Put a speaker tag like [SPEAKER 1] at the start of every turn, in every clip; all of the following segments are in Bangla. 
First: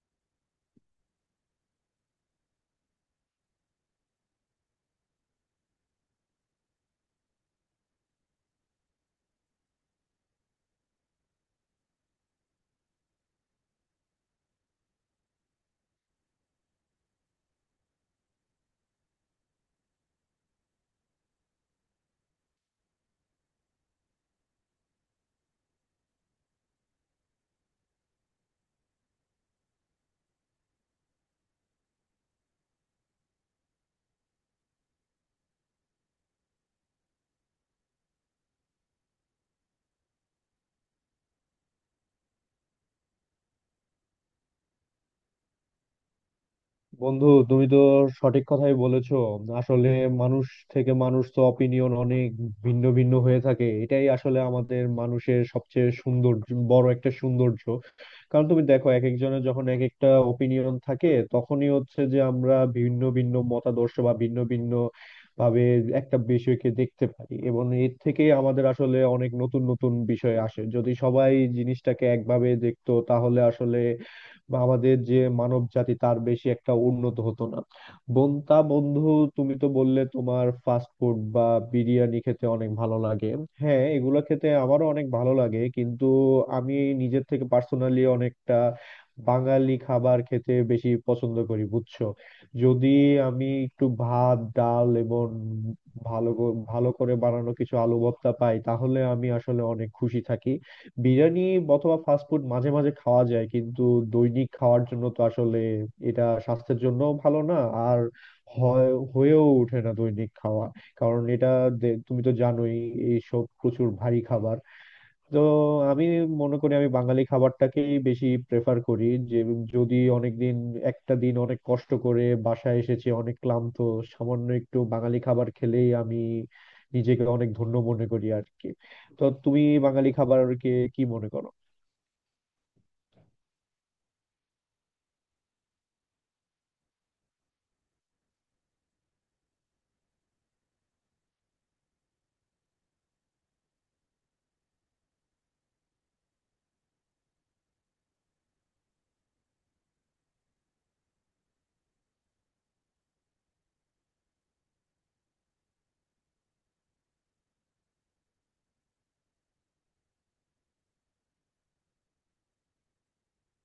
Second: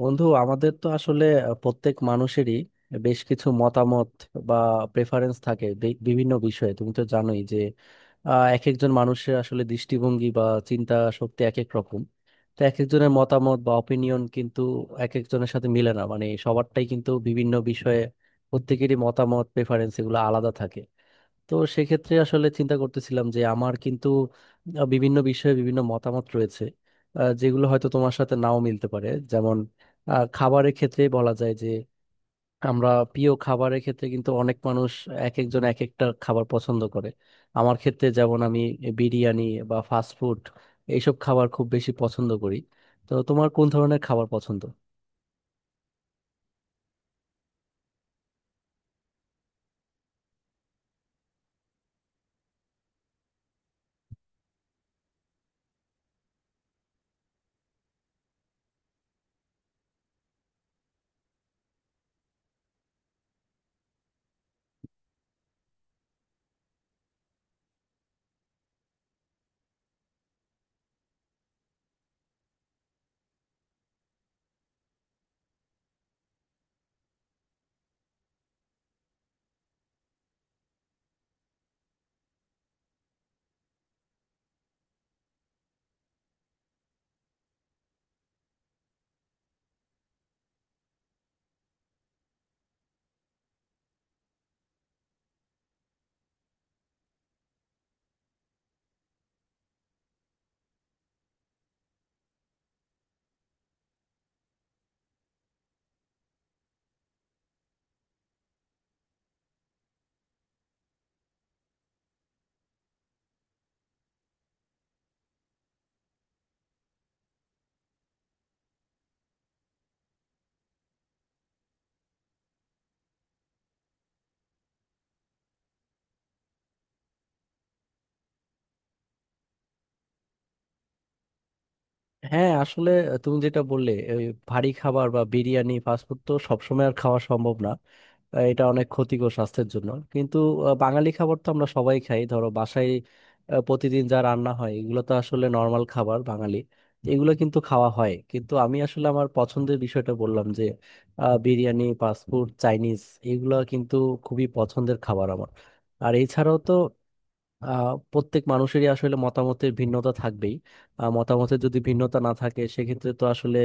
[SPEAKER 1] বন্ধু আমাদের তো আসলে প্রত্যেক মানুষেরই বেশ কিছু মতামত বা প্রেফারেন্স থাকে বিভিন্ন বিষয়ে তুমি তো জানোই যে এক একজন মানুষের আসলে দৃষ্টিভঙ্গি বা চিন্তা শক্তি এক এক রকম। তো এক একজনের মতামত বা অপিনিয়ন কিন্তু এক একজনের সাথে মিলে না, মানে সবারটাই কিন্তু বিভিন্ন বিষয়ে প্রত্যেকেরই মতামত, প্রেফারেন্স এগুলো আলাদা থাকে। তো সেক্ষেত্রে আসলে চিন্তা করতেছিলাম যে আমার কিন্তু বিভিন্ন বিষয়ে বিভিন্ন মতামত রয়েছে, যেগুলো হয়তো তোমার সাথে নাও মিলতে পারে। যেমন খাবারের ক্ষেত্রে বলা যায় যে আমরা প্রিয় খাবারের ক্ষেত্রে কিন্তু অনেক মানুষ এক একজন এক একটা খাবার পছন্দ করে। আমার ক্ষেত্রে যেমন আমি বিরিয়ানি বা ফাস্ট ফুড এইসব খাবার খুব বেশি পছন্দ করি। তো তোমার কোন ধরনের খাবার পছন্দ?
[SPEAKER 2] বন্ধু, তুমি তো সঠিক কথাই বলেছো। আসলে মানুষ থেকে মানুষ তো অপিনিয়ন অনেক ভিন্ন ভিন্ন হয়ে থাকে। এটাই আসলে আমাদের মানুষের সবচেয়ে সুন্দর বড় একটা সৌন্দর্য। কারণ তুমি দেখো, এক একজনের যখন এক একটা ওপিনিয়ন থাকে, তখনই হচ্ছে যে আমরা ভিন্ন ভিন্ন মতাদর্শ বা ভিন্ন ভিন্ন ভাবে একটা বিষয়কে দেখতে পারি, এবং এর থেকে আমাদের আসলে অনেক নতুন নতুন বিষয় আসে। যদি সবাই জিনিসটাকে একভাবে দেখতো, তাহলে আসলে আমাদের যে মানব জাতি, তার বেশি একটা উন্নত হতো না। বোন তা বন্ধু তুমি তো বললে তোমার ফাস্ট ফুড বা বিরিয়ানি খেতে অনেক ভালো লাগে। হ্যাঁ, এগুলো খেতে আমারও অনেক ভালো লাগে, কিন্তু আমি নিজের থেকে পার্সোনালি অনেকটা বাঙালি খাবার খেতে বেশি পছন্দ করি, বুঝছো? যদি আমি একটু ভাত ডাল এবং ভালো করে বানানো কিছু আলু ভর্তা পাই, তাহলে আমি আসলে অনেক খুশি থাকি। বিরিয়ানি অথবা ফাস্টফুড মাঝে মাঝে খাওয়া যায়, কিন্তু দৈনিক খাওয়ার জন্য তো আসলে এটা স্বাস্থ্যের জন্য ভালো না। আর হয় হয়েও ওঠে না দৈনিক খাওয়া, কারণ এটা তুমি তো জানোই, এইসব প্রচুর ভারী খাবার। তো আমি মনে করি আমি বাঙালি খাবারটাকেই বেশি প্রেফার করি। যে যদি অনেকদিন, একটা দিন অনেক কষ্ট করে বাসায় এসেছি, অনেক ক্লান্ত, সামান্য একটু বাঙালি খাবার খেলেই আমি নিজেকে অনেক ধন্য মনে করি আর কি। তো তুমি বাঙালি খাবারকে কি মনে করো?
[SPEAKER 1] হ্যাঁ আসলে তুমি যেটা বললে ওই ভারী খাবার বা বিরিয়ানি ফাস্টফুড তো সবসময় আর খাওয়া সম্ভব না। এটা অনেক ক্ষতিকর স্বাস্থ্যের জন্য, কিন্তু বাঙালি খাবার তো আমরা সবাই খাই। ধরো বাসায় প্রতিদিন যা রান্না হয় এগুলো তো আসলে নর্মাল খাবার, বাঙালি এগুলো কিন্তু খাওয়া হয়। কিন্তু আমি আসলে আমার পছন্দের বিষয়টা বললাম যে বিরিয়ানি, ফাস্টফুড, চাইনিজ এগুলো কিন্তু খুবই পছন্দের খাবার আমার। আর এছাড়াও তো প্রত্যেক মানুষেরই আসলে মতামতের ভিন্নতা থাকবেই। মতামতের যদি ভিন্নতা না থাকে সেক্ষেত্রে তো আসলে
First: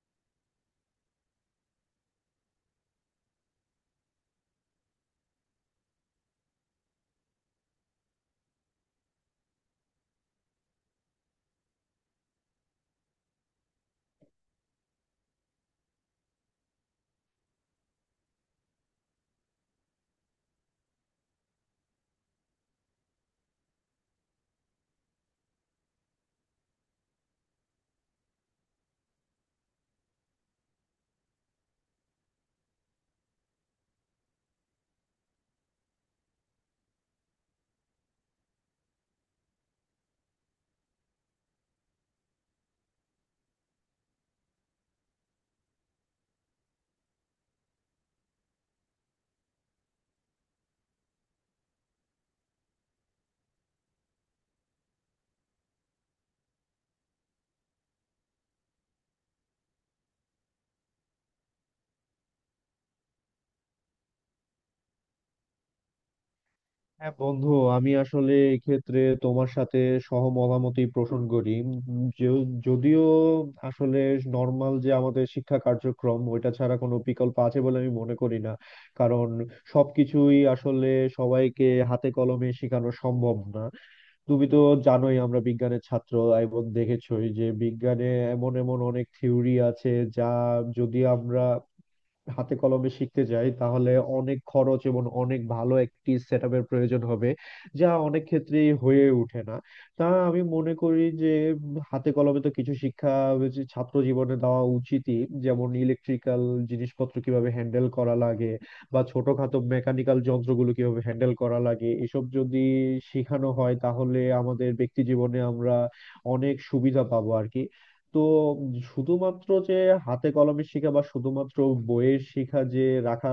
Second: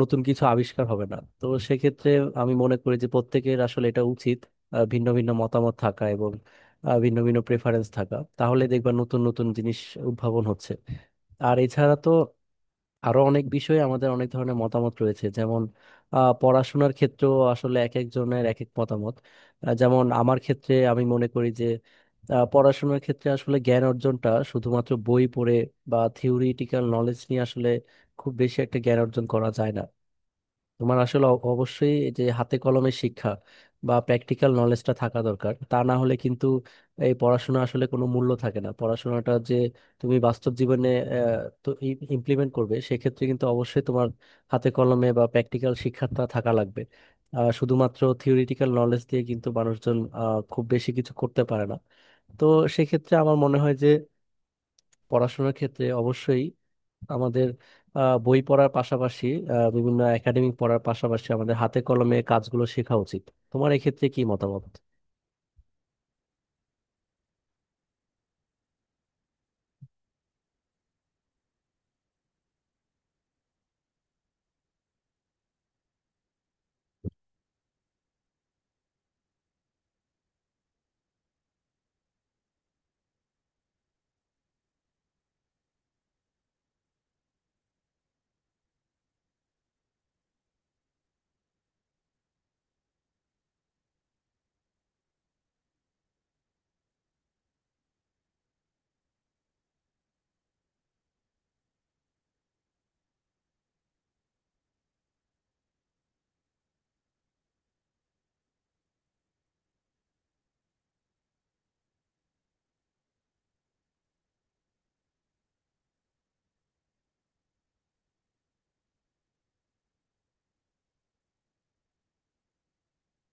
[SPEAKER 1] নতুন কিছু আবিষ্কার হবে না। তো সেক্ষেত্রে আমি মনে করি যে প্রত্যেকের আসলে এটা উচিত ভিন্ন ভিন্ন মতামত থাকা এবং ভিন্ন ভিন্ন প্রেফারেন্স থাকা, তাহলে দেখবা নতুন নতুন জিনিস উদ্ভাবন হচ্ছে। আর এছাড়া তো আরো অনেক বিষয়ে আমাদের অনেক ধরনের মতামত রয়েছে, যেমন পড়াশোনার ক্ষেত্রেও আসলে এক একজনের এক এক মতামত। যেমন আমার ক্ষেত্রে আমি মনে করি যে পড়াশোনার ক্ষেত্রে আসলে জ্ঞান অর্জনটা শুধুমাত্র বই পড়ে বা থিওরিটিক্যাল নলেজ নিয়ে আসলে খুব বেশি একটা জ্ঞান অর্জন করা যায় না। তোমার আসলে অবশ্যই যে হাতে কলমে শিক্ষা বা প্র্যাকটিক্যাল নলেজটা থাকা দরকার, তা না হলে কিন্তু এই পড়াশোনা আসলে কোনো মূল্য থাকে না। পড়াশোনাটা যে তুমি বাস্তব জীবনে আহ, তো ইমপ্লিমেন্ট করবে, সেক্ষেত্রে কিন্তু অবশ্যই তোমার হাতে কলমে বা প্র্যাকটিক্যাল শিক্ষাটা থাকা লাগবে। শুধুমাত্র থিওরিটিক্যাল নলেজ দিয়ে কিন্তু মানুষজন খুব বেশি কিছু করতে পারে না। তো সেক্ষেত্রে আমার মনে হয় যে পড়াশোনার ক্ষেত্রে অবশ্যই আমাদের বই পড়ার পাশাপাশি বিভিন্ন একাডেমিক পড়ার পাশাপাশি আমাদের হাতে কলমে কাজগুলো শেখা উচিত। তোমার এক্ষেত্রে কি মতামত?
[SPEAKER 2] হ্যাঁ বন্ধু, আমি আসলে এক্ষেত্রে তোমার সাথে সহমতামতই পোষণ করি। যদিও আসলে নর্মাল যে আমাদের শিক্ষা কার্যক্রম, ওইটা ছাড়া কোনো বিকল্প আছে বলে আমি মনে করি না। কারণ সবকিছুই আসলে সবাইকে হাতে কলমে শেখানো সম্ভব না। তুমি তো জানোই আমরা বিজ্ঞানের ছাত্র, এবং দেখেছোই যে বিজ্ঞানে এমন এমন অনেক থিওরি আছে যা, যদি আমরা হাতে কলমে শিখতে যাই, তাহলে অনেক খরচ এবং অনেক ভালো একটি সেট আপের প্রয়োজন হবে, যা অনেক ক্ষেত্রেই হয়ে ওঠে না। তা আমি মনে করি যে হাতে কলমে তো কিছু শিক্ষা যে ছাত্র জীবনে দেওয়া উচিতই, যেমন ইলেকট্রিক্যাল জিনিসপত্র কিভাবে হ্যান্ডেল করা লাগে, বা ছোটখাটো মেকানিক্যাল যন্ত্রগুলো কিভাবে হ্যান্ডেল করা লাগে, এসব যদি শেখানো হয় তাহলে আমাদের ব্যক্তি জীবনে আমরা অনেক সুবিধা পাবো আর কি। তো শুধুমাত্র যে হাতে কলমে শেখা বা শুধুমাত্র বইয়ের শিখা যে রাখা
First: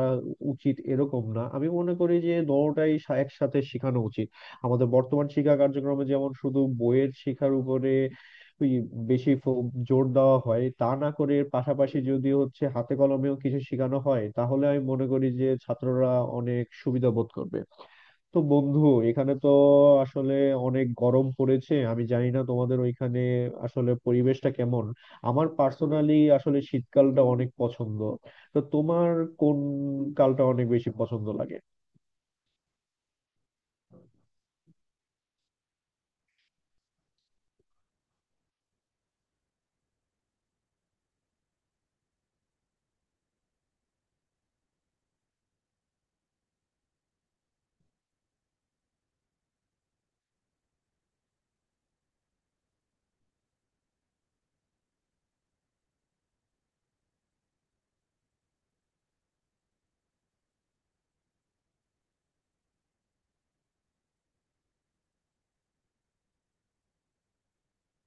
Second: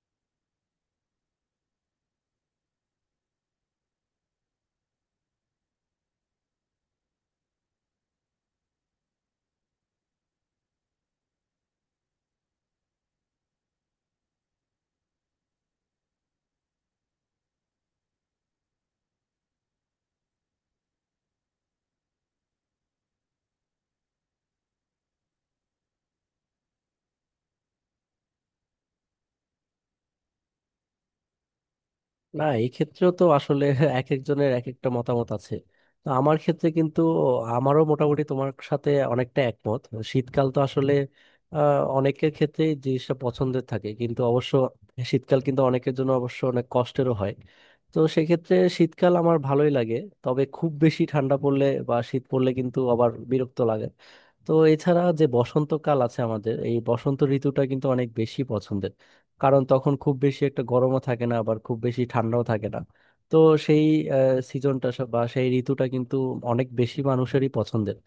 [SPEAKER 2] উচিত, এরকম না। আমি মনে করি যে একসাথে শেখানো উচিত। আমাদের বর্তমান শিক্ষা কার্যক্রমে যেমন শুধু বইয়ের শিক্ষার উপরে ওই বেশি জোর দেওয়া হয়, তা না করে এর পাশাপাশি যদি হচ্ছে হাতে কলমেও কিছু শেখানো হয়, তাহলে আমি মনে করি যে ছাত্ররা অনেক সুবিধা বোধ করবে। তো বন্ধু, এখানে তো আসলে অনেক গরম পড়েছে। আমি জানি না তোমাদের ওইখানে আসলে পরিবেশটা কেমন। আমার পার্সোনালি আসলে শীতকালটা অনেক পছন্দ। তো তোমার কোন কালটা অনেক বেশি পছন্দ লাগে?
[SPEAKER 1] না, এক্ষেত্রেও তো আসলে এক একজনের এক একটা মতামত আছে। তো আমার ক্ষেত্রে কিন্তু আমারও মোটামুটি তোমার সাথে অনেকটা একমত। শীতকাল তো আসলে আহ, অনেকের ক্ষেত্রে জিনিসটা পছন্দের থাকে, কিন্তু অবশ্য শীতকাল কিন্তু অনেকের জন্য অবশ্য অনেক কষ্টেরও হয়। তো সেক্ষেত্রে শীতকাল আমার ভালোই লাগে, তবে খুব বেশি ঠান্ডা পড়লে বা শীত পড়লে কিন্তু আবার বিরক্ত লাগে। তো এছাড়া যে বসন্তকাল আছে আমাদের, এই বসন্ত ঋতুটা কিন্তু অনেক বেশি পছন্দের, কারণ তখন খুব বেশি একটা গরমও থাকে না আবার খুব বেশি ঠান্ডাও থাকে না। তো সেই সিজনটা বা সেই ঋতুটা কিন্তু অনেক বেশি মানুষেরই পছন্দের।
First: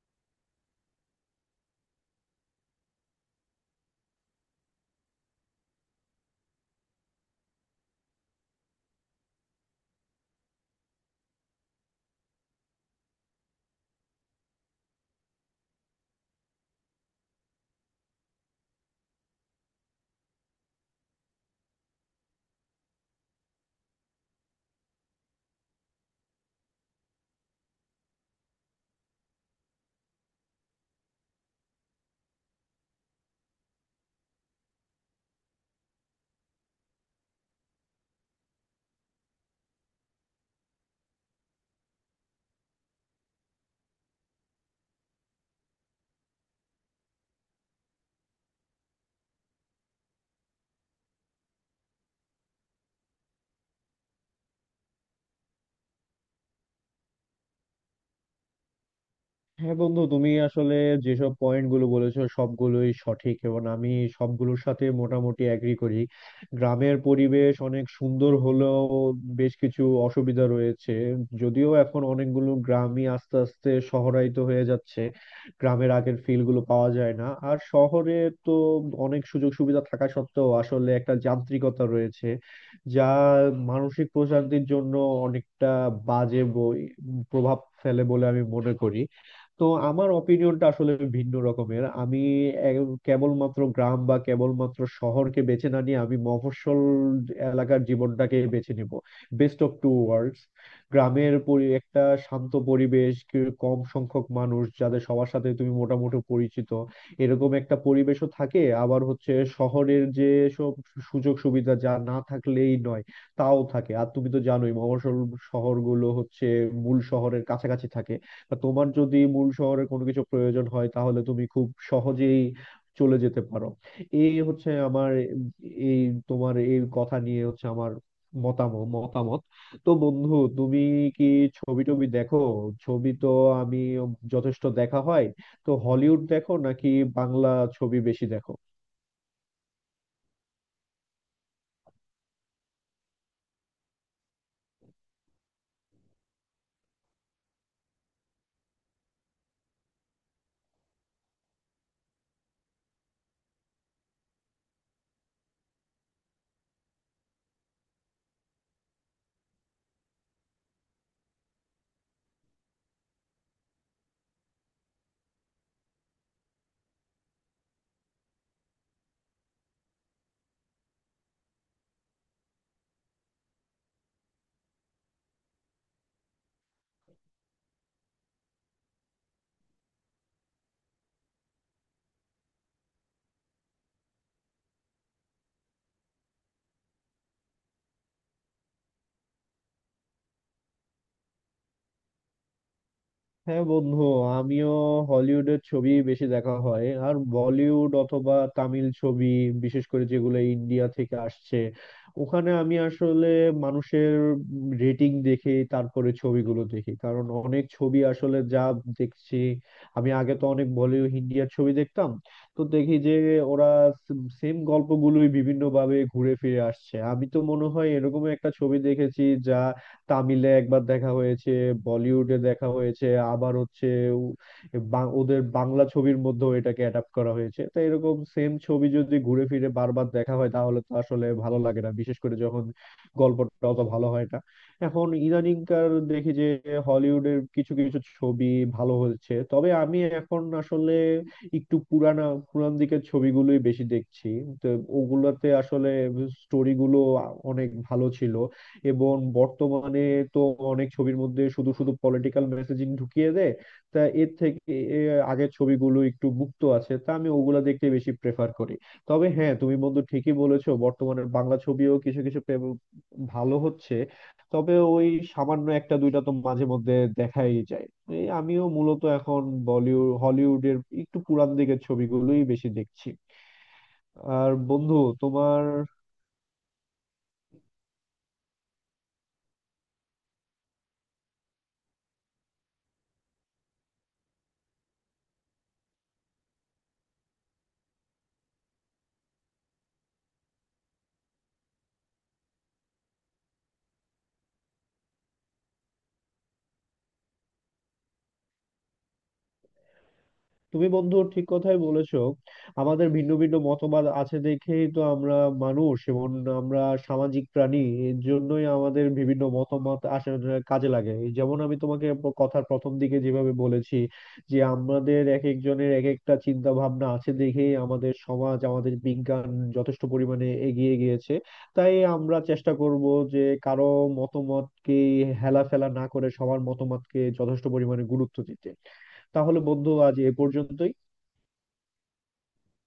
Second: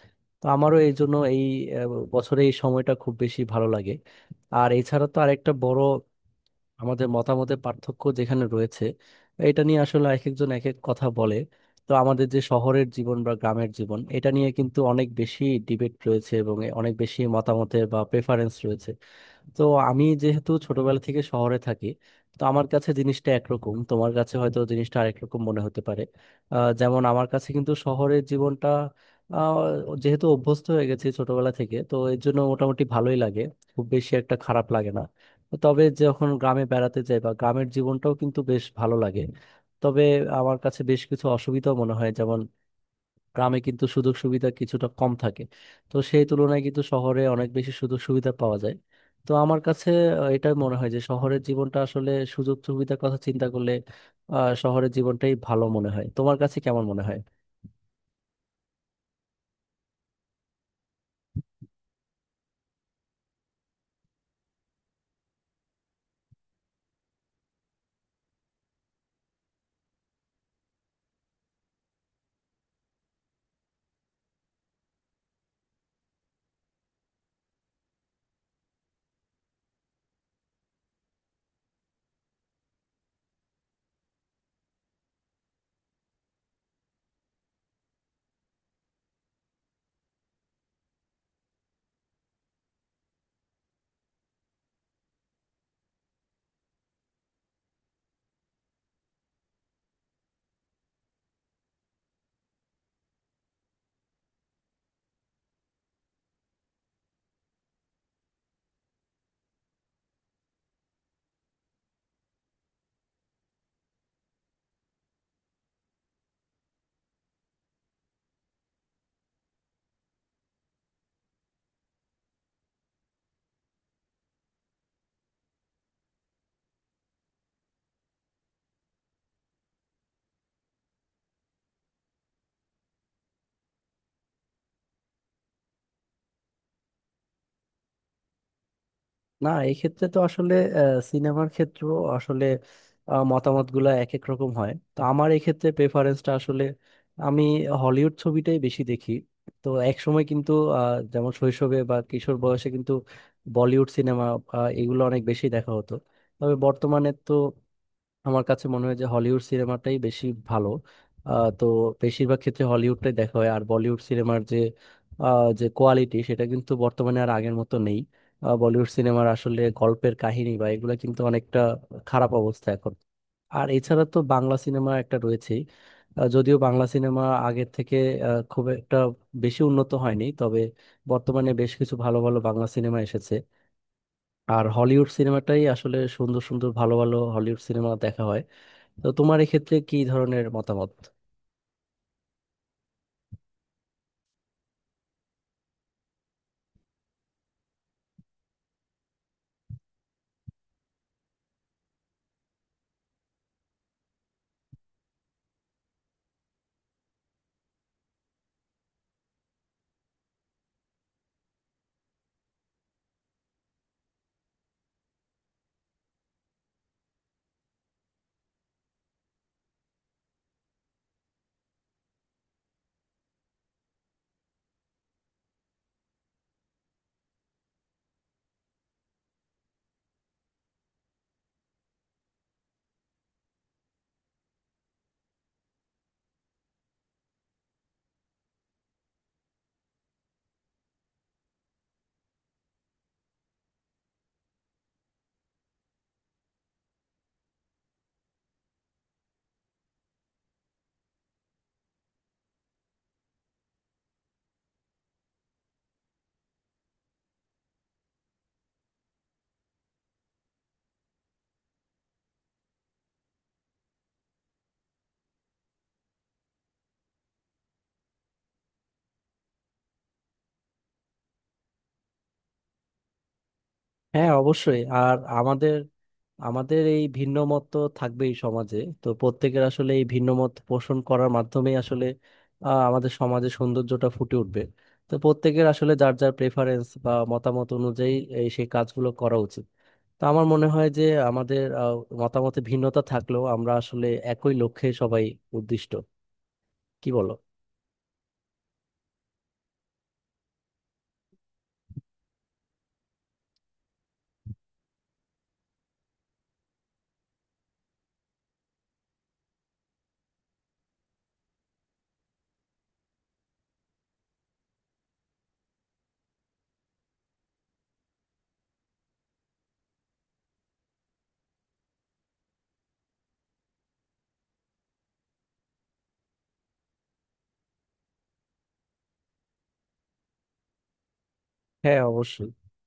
[SPEAKER 1] তো আমারও এই জন্য এই বছরে এই সময়টা খুব বেশি ভালো লাগে। আর এছাড়া তো আরেকটা বড় আমাদের মতামতের পার্থক্য যেখানে রয়েছে, এটা নিয়ে আসলে এক একজন এক এক কথা বলে। তো আমাদের যে শহরের জীবন বা গ্রামের জীবন এটা নিয়ে কিন্তু অনেক বেশি ডিবেট রয়েছে এবং অনেক বেশি মতামতের বা প্রেফারেন্স রয়েছে। তো আমি যেহেতু ছোটবেলা থেকে শহরে থাকি, তো আমার কাছে জিনিসটা একরকম, তোমার কাছে হয়তো জিনিসটা আরেকরকম মনে হতে পারে। যেমন আমার কাছে কিন্তু শহরের জীবনটা আহ, যেহেতু অভ্যস্ত হয়ে গেছি ছোটবেলা থেকে, তো এর জন্য মোটামুটি ভালোই লাগে, খুব বেশি একটা খারাপ লাগে না। তবে যখন গ্রামে বেড়াতে যাই বা গ্রামের জীবনটাও কিন্তু বেশ ভালো লাগে, তবে আমার কাছে বেশ কিছু অসুবিধাও মনে হয়, যেমন গ্রামে কিন্তু সুযোগ সুবিধা কিছুটা কম থাকে। তো সেই তুলনায় কিন্তু শহরে অনেক বেশি সুযোগ সুবিধা পাওয়া যায়। তো আমার কাছে এটা মনে হয় যে শহরের জীবনটা আসলে সুযোগ সুবিধার কথা চিন্তা করলে শহরের জীবনটাই ভালো মনে হয়। তোমার কাছে কেমন মনে হয়?
[SPEAKER 2] হ্যাঁ বন্ধু, তুমি আসলে যেসব পয়েন্ট গুলো বলেছো সবগুলোই সঠিক, এবং আমি সবগুলোর সাথে মোটামুটি এগ্রি করি। গ্রামের পরিবেশ অনেক সুন্দর হলেও বেশ কিছু অসুবিধা রয়েছে। যদিও এখন অনেকগুলো গ্রামই আস্তে আস্তে শহরায়িত হয়ে যাচ্ছে, গ্রামের আগের ফিল গুলো পাওয়া যায় না। আর শহরে তো অনেক সুযোগ সুবিধা থাকা সত্ত্বেও আসলে একটা যান্ত্রিকতা রয়েছে, যা মানসিক প্রশান্তির জন্য অনেকটা বাজে বই- প্রভাব ফেলে বলে আমি মনে করি। তো আমার অপিনিয়নটা আসলে ভিন্ন রকমের। আমি কেবলমাত্র গ্রাম বা কেবলমাত্র শহরকে বেছে না নিয়ে আমি মফস্বল এলাকার জীবনটাকে বেছে নিব। Best of two worlds. গ্রামের পরি একটা শান্ত পরিবেশ, কম সংখ্যক মানুষ যাদের সবার সাথে তুমি মোটামুটি পরিচিত, এরকম একটা পরিবেশও থাকে, আবার হচ্ছে শহরের যে সব সুযোগ সুবিধা যা না থাকলেই নয়, তাও থাকে। আর তুমি তো জানোই মফস্বল শহরগুলো হচ্ছে মূল শহরের কাছাকাছি থাকে। আর তোমার যদি মূল শহরে কোনো কিছু প্রয়োজন হয়, তাহলে তুমি খুব সহজেই চলে যেতে পারো। এই হচ্ছে আমার এই তোমার এই কথা নিয়ে হচ্ছে আমার মতামত মতামত তো বন্ধু, তুমি কি ছবি টবি দেখো? ছবি তো আমি যথেষ্ট দেখা হয়। তো হলিউড দেখো নাকি বাংলা ছবি বেশি দেখো?
[SPEAKER 1] না, এক্ষেত্রে তো আসলে সিনেমার ক্ষেত্র আসলে মতামত গুলা এক এক রকম হয়। তো আমার এক্ষেত্রে প্রেফারেন্সটা আসলে আমি হলিউড ছবিটাই বেশি দেখি। তো একসময় কিন্তু যেমন শৈশবে বা কিশোর বয়সে কিন্তু বলিউড সিনেমা এগুলো অনেক বেশি দেখা হতো, তবে বর্তমানে তো আমার কাছে মনে হয় যে হলিউড সিনেমাটাই বেশি ভালো। আহ, তো বেশিরভাগ ক্ষেত্রে হলিউডটাই দেখা হয়। আর বলিউড সিনেমার যে যে কোয়ালিটি সেটা কিন্তু বর্তমানে আর আগের মতো নেই। বলিউড সিনেমার আসলে গল্পের কাহিনী বা এগুলো কিন্তু অনেকটা খারাপ অবস্থা এখন। আর এছাড়া তো বাংলা সিনেমা একটা রয়েছেই, যদিও বাংলা সিনেমা আগের থেকে খুব একটা বেশি উন্নত হয়নি, তবে বর্তমানে বেশ কিছু ভালো ভালো বাংলা সিনেমা এসেছে। আর হলিউড সিনেমাটাই আসলে সুন্দর সুন্দর ভালো ভালো হলিউড সিনেমা দেখা হয়। তো তোমার এক্ষেত্রে কি ধরনের মতামত?
[SPEAKER 2] হ্যাঁ বন্ধু, আমিও হলিউডের ছবি বেশি দেখা হয়। আর বলিউড অথবা তামিল ছবি, বিশেষ করে যেগুলো ইন্ডিয়া থেকে আসছে, ওখানে আমি আসলে মানুষের রেটিং দেখে তারপরে ছবিগুলো দেখি। কারণ অনেক ছবি আসলে, যা দেখছি, আমি আগে তো অনেক বলিউড ইন্ডিয়ার ছবি দেখতাম, তো দেখি যে ওরা সেম গল্পগুলোই বিভিন্ন ভাবে ঘুরে ফিরে আসছে। আমি তো মনে হয় এরকম একটা ছবি দেখেছি যা তামিলে একবার দেখা হয়েছে, বলিউডে দেখা হয়েছে, আবার হচ্ছে উ- ওদের বাংলা ছবির মধ্যেও এটাকে অ্যাডাপ্ট করা হয়েছে। তো এরকম সেম ছবি যদি ঘুরে ফিরে বারবার দেখা হয়, তাহলে তো আসলে ভালো লাগে না, বিশেষ করে যখন গল্পটা অত ভালো হয় না। এখন ইদানিংকার দেখি যে হলিউডের কিছু কিছু ছবি ভালো হচ্ছে, তবে আমি এখন আসলে একটু পুরানা পুরান দিকের ছবিগুলোই বেশি দেখছি। তো ওগুলাতে আসলে স্টোরি গুলো অনেক ভালো ছিল। এবং বর্তমানে তো অনেক ছবির মধ্যে শুধু শুধু পলিটিক্যাল মেসেজিং ঢুকিয়ে দেয়। তা এর থেকে আগের ছবিগুলো একটু মুক্ত আছে, তা আমি ওগুলা দেখতে বেশি প্রেফার করি। তবে হ্যাঁ, তুমি বন্ধু ঠিকই বলেছো, বর্তমানে বাংলা ছবিও কিছু কিছু ভালো হচ্ছে। তবে ওই সামান্য একটা দুইটা তো মাঝে মধ্যে দেখাই যায়। এই আমিও মূলত এখন বলিউড হলিউডের একটু পুরান দিকের ছবিগুলোই বেশি দেখছি।
[SPEAKER 1] হ্যাঁ
[SPEAKER 2] আর
[SPEAKER 1] অবশ্যই।
[SPEAKER 2] বন্ধু
[SPEAKER 1] আর
[SPEAKER 2] তোমার
[SPEAKER 1] আমাদের আমাদের এই ভিন্ন মত তো থাকবেই সমাজে। তো প্রত্যেকের আসলে এই ভিন্ন মত পোষণ করার মাধ্যমেই আসলে আমাদের সমাজে সৌন্দর্যটা ফুটে উঠবে। তো প্রত্যেকের আসলে যার যার প্রেফারেন্স বা মতামত অনুযায়ী এই সেই কাজগুলো করা উচিত। তো আমার মনে হয় যে আমাদের মতামতে ভিন্নতা থাকলেও আমরা আসলে একই লক্ষ্যে সবাই উদ্দিষ্ট। কি বলো?
[SPEAKER 2] তুমি বন্ধু ঠিক কথাই বলেছো। আমাদের ভিন্ন ভিন্ন মতবাদ আছে দেখেই তো আমরা মানুষ, এবং আমরা সামাজিক প্রাণী। এর জন্যই আমাদের বিভিন্ন মতামত আসলে কাজে লাগে। এই যেমন আমি তোমাকে কথার প্রথম দিকে যেভাবে বলেছি, যে আমাদের এক একজনের এক একটা চিন্তা ভাবনা আছে দেখেই আমাদের সমাজ, আমাদের বিজ্ঞান যথেষ্ট পরিমাণে এগিয়ে গিয়েছে। তাই আমরা চেষ্টা করব যে কারো মতামতকে হেলা ফেলা না করে সবার মতামতকে যথেষ্ট পরিমাণে গুরুত্ব দিতে। তাহলে বন্ধু, আজ এ পর্যন্তই।
[SPEAKER 1] হ্যাঁ অবশ্যই।